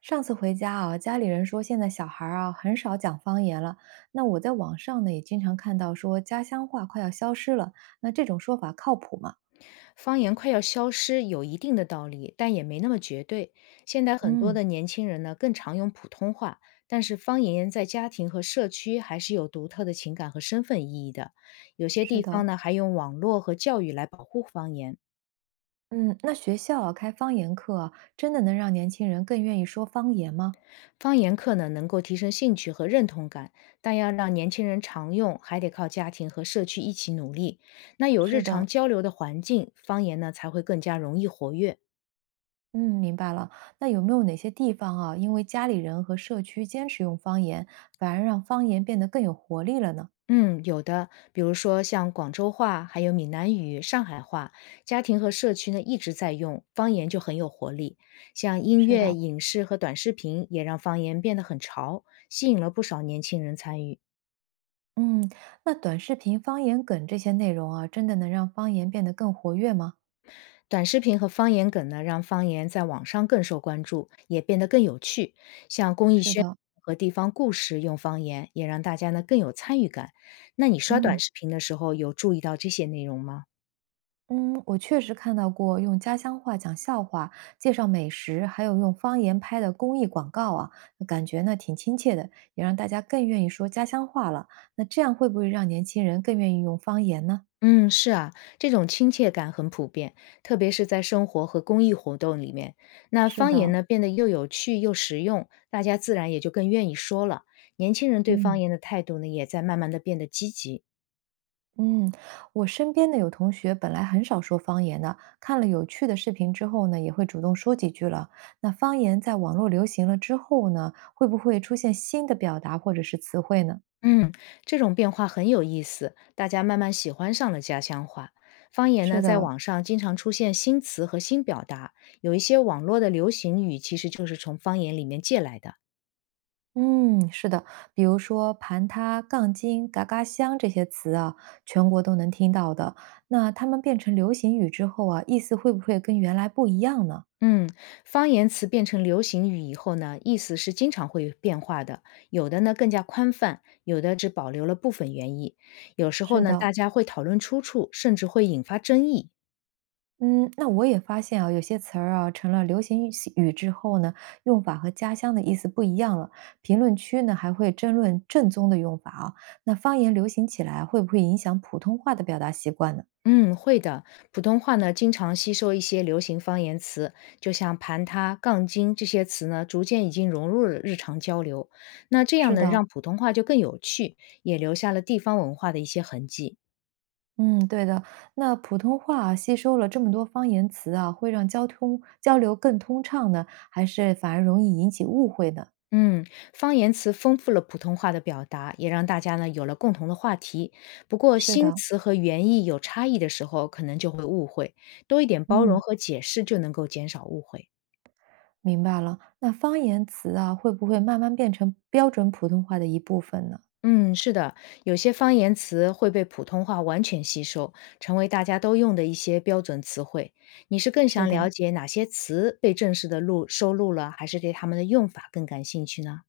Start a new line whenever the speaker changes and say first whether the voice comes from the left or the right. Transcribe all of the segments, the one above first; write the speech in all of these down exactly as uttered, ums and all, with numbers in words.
right: 上次回家啊，家里人说现在小孩儿啊很少讲方言了。那我在网上呢也经常看到说家乡话快要消失了，那这种说法靠谱吗？
left: 方言快要消失有一定的道理，但也没那么绝对。现在很多
right: 嗯，
left: 的年轻人呢，更常用普通话，但是方言在家庭和社区还是有独特的情感和身份意义的。有些
right: 是
left: 地
right: 的，
left: 方呢，还用网络和教育来保护方言。
right: 嗯，那学校啊开方言课啊，真的能让年轻人更愿意说方言吗？
left: 方言课呢，能够提升兴趣和认同感，但要让年轻人常用，还得靠家庭和社区一起努力。那有
right: 是
left: 日
right: 的，
left: 常交流的环境，方言呢才会更加容易活跃。
right: 嗯，明白了。那有没有哪些地方啊，因为家里人和社区坚持用方言，反而让方言变得更有活力了呢？
left: 嗯，有的，比如说像广州话，还有闽南语、上海话，家庭和社区呢一直在用，方言就很有活力。像音
right: 是
left: 乐、
right: 的。
left: 影视和短视频也让方言变得很潮，吸引了不少年轻人参与。
right: 嗯，那短视频方言梗这些内容啊，真的能让方言变得更活跃吗？
left: 短视频和方言梗呢，让方言在网上更受关注，也变得更有趣。像公益
right: 是
left: 宣
right: 的，
left: 传和地方故事用方言，也让大家呢更有参与感。那你刷短
right: 嗯
left: 视频的时候，有注意到这些内容吗？
right: 嗯，我确实看到过用家乡话讲笑话、介绍美食，还有用方言拍的公益广告啊，感觉呢挺亲切的，也让大家更愿意说家乡话了。那这样会不会让年轻人更愿意用方言呢？
left: 嗯，是啊，这种亲切感很普遍，特别是在生活和公益活动里面。那
right: 是
left: 方言
right: 的，
left: 呢，变得又有趣又实用，大家自然也就更愿意说了。年轻人对
right: 嗯。
left: 方言的态度呢，也在慢慢的变得积极。
right: 嗯，我身边的有同学本来很少说方言的，看了有趣的视频之后呢，也会主动说几句了。那方言在网络流行了之后呢，会不会出现新的表达或者是词汇呢？
left: 嗯，这种变化很有意思，大家慢慢喜欢上了家乡话。方言
right: 是
left: 呢，在
right: 的，
left: 网上经常出现新词和新表达，有一些网络的流行语其实就是从方言里面借来的。
right: 嗯，是的，比如说盘他、杠精、嘎嘎香这些词啊，全国都能听到的。那他们变成流行语之后啊，意思会不会跟原来不一样呢？
left: 嗯，方言词变成流行语以后呢，意思是经常会变化的，有的呢更加宽泛，有的只保留了部分原意。有时候
right: 是
left: 呢，
right: 的，
left: 大家会讨论出处，甚至会引发争议。
right: 嗯，那我也发现啊，有些词儿啊，成了流行语语之后呢，用法和家乡的意思不一样了。评论区呢还会争论正宗的用法啊。那方言流行起来啊，会不会影响普通话的表达习惯呢？
left: 嗯，会的。普通话呢，经常吸收一些流行方言词，就像盘他、杠精这些词呢，逐渐已经融入了日常交流。那这样
right: 是
left: 呢，
right: 的，
left: 让普通话就更有趣，也留下了地方文化的一些痕迹。
right: 嗯，对的。那普通话啊吸收了这么多方言词啊，会让交通交流更通畅呢，还是反而容易引起误会呢？
left: 嗯，方言词丰富了普通话的表达，也让大家呢有了共同的话题。不过，
right: 是
left: 新
right: 的，
left: 词和原意有差异的时候，可能就会误会。多一点包容
right: 嗯，
left: 和解释，就能够减少误会。
right: 明白了。那方言词啊，会不会慢慢变成标准普通话的一部分呢？
left: 嗯，是的，有些方言词会被普通话完全吸收，成为大家都用的一些标准词汇。你是更
right: 是
left: 想
right: 的。
left: 了解哪些词被正式的录收录了，还是对他们的用法更感兴趣呢？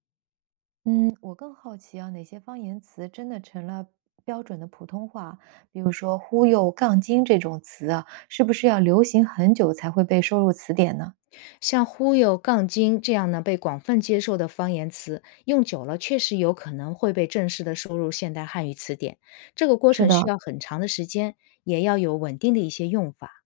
right: 嗯，我更好奇啊，哪些方言词真的成了标准的普通话？比如说“忽悠”“杠精”这种词啊，是不是要流行很久才会被收入词典呢？
left: 像“忽悠”“杠精”这样呢被广泛接受的方言词，用久了确实有可能会被正式的收入现代汉语词典。这个过
right: 是
left: 程需
right: 的，
left: 要很长的时间，也要有稳定的一些用法。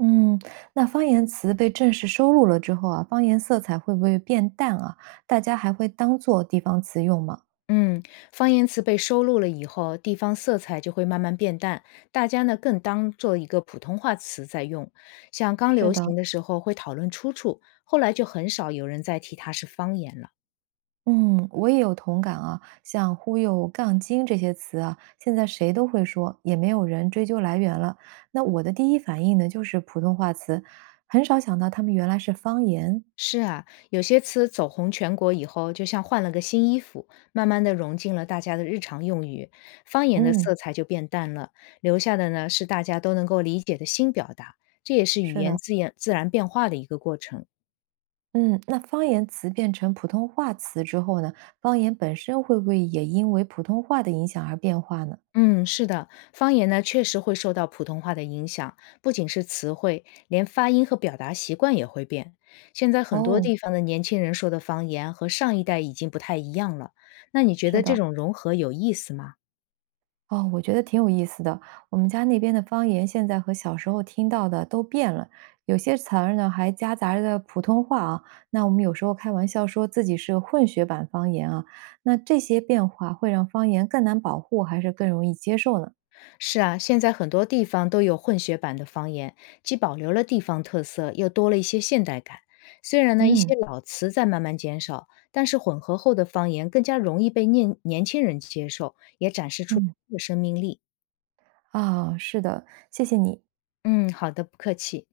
right: 嗯，那方言词被正式收录了之后啊，方言色彩会不会变淡啊？大家还会当做地方词用吗？
left: 嗯，方言词被收录了以后，地方色彩就会慢慢变淡，大家呢更当做一个普通话词在用。像刚
right: 是
left: 流
right: 的，
left: 行的时候会讨论出处，后来就很少有人再提它是方言了。
right: 嗯，我也有同感啊，像“忽悠”“杠精”这些词啊，现在谁都会说，也没有人追究来源了。那我的第一反应呢，就是普通话词，很少想到他们原来是方言。
left: 是啊，有些词走红全国以后，就像换了个新衣服，慢慢的融进了大家的日常用语，方言的
right: 嗯，
left: 色彩就变淡了，留下的呢是大家都能够理解的新表达，这也是语
right: 是
left: 言
right: 的，
left: 自然自然变化的一个过程。
right: 嗯，那方言词变成普通话词之后呢，方言本身会不会也因为普通话的影响而变化呢？
left: 嗯，是的，方言呢确实会受到普通话的影响，不仅是词汇，连发音和表达习惯也会变。现在很多
right: 哦，
left: 地方的年轻人说的方言和上一代已经不太一样了，那你觉
right: 是
left: 得这
right: 的。
left: 种融合有意思吗？
right: 哦，我觉得挺有意思的。我们家那边的方言现在和小时候听到的都变了，有些词儿呢还夹杂着普通话啊。那我们有时候开玩笑说自己是个混血版方言啊。那这些变化会让方言更难保护，还是更容易接受呢？
left: 是啊，现在很多地方都有混血版的方言，既保留了地方特色，又多了一些现代感。虽然呢，一
right: 嗯嗯。
left: 些老词在慢慢减少，但是混合后的方言更加容易被年年轻人接受，也展示出
right: 嗯，
left: 新的生命力。
right: 啊，是的，谢谢你。
left: 嗯，好的，不客气。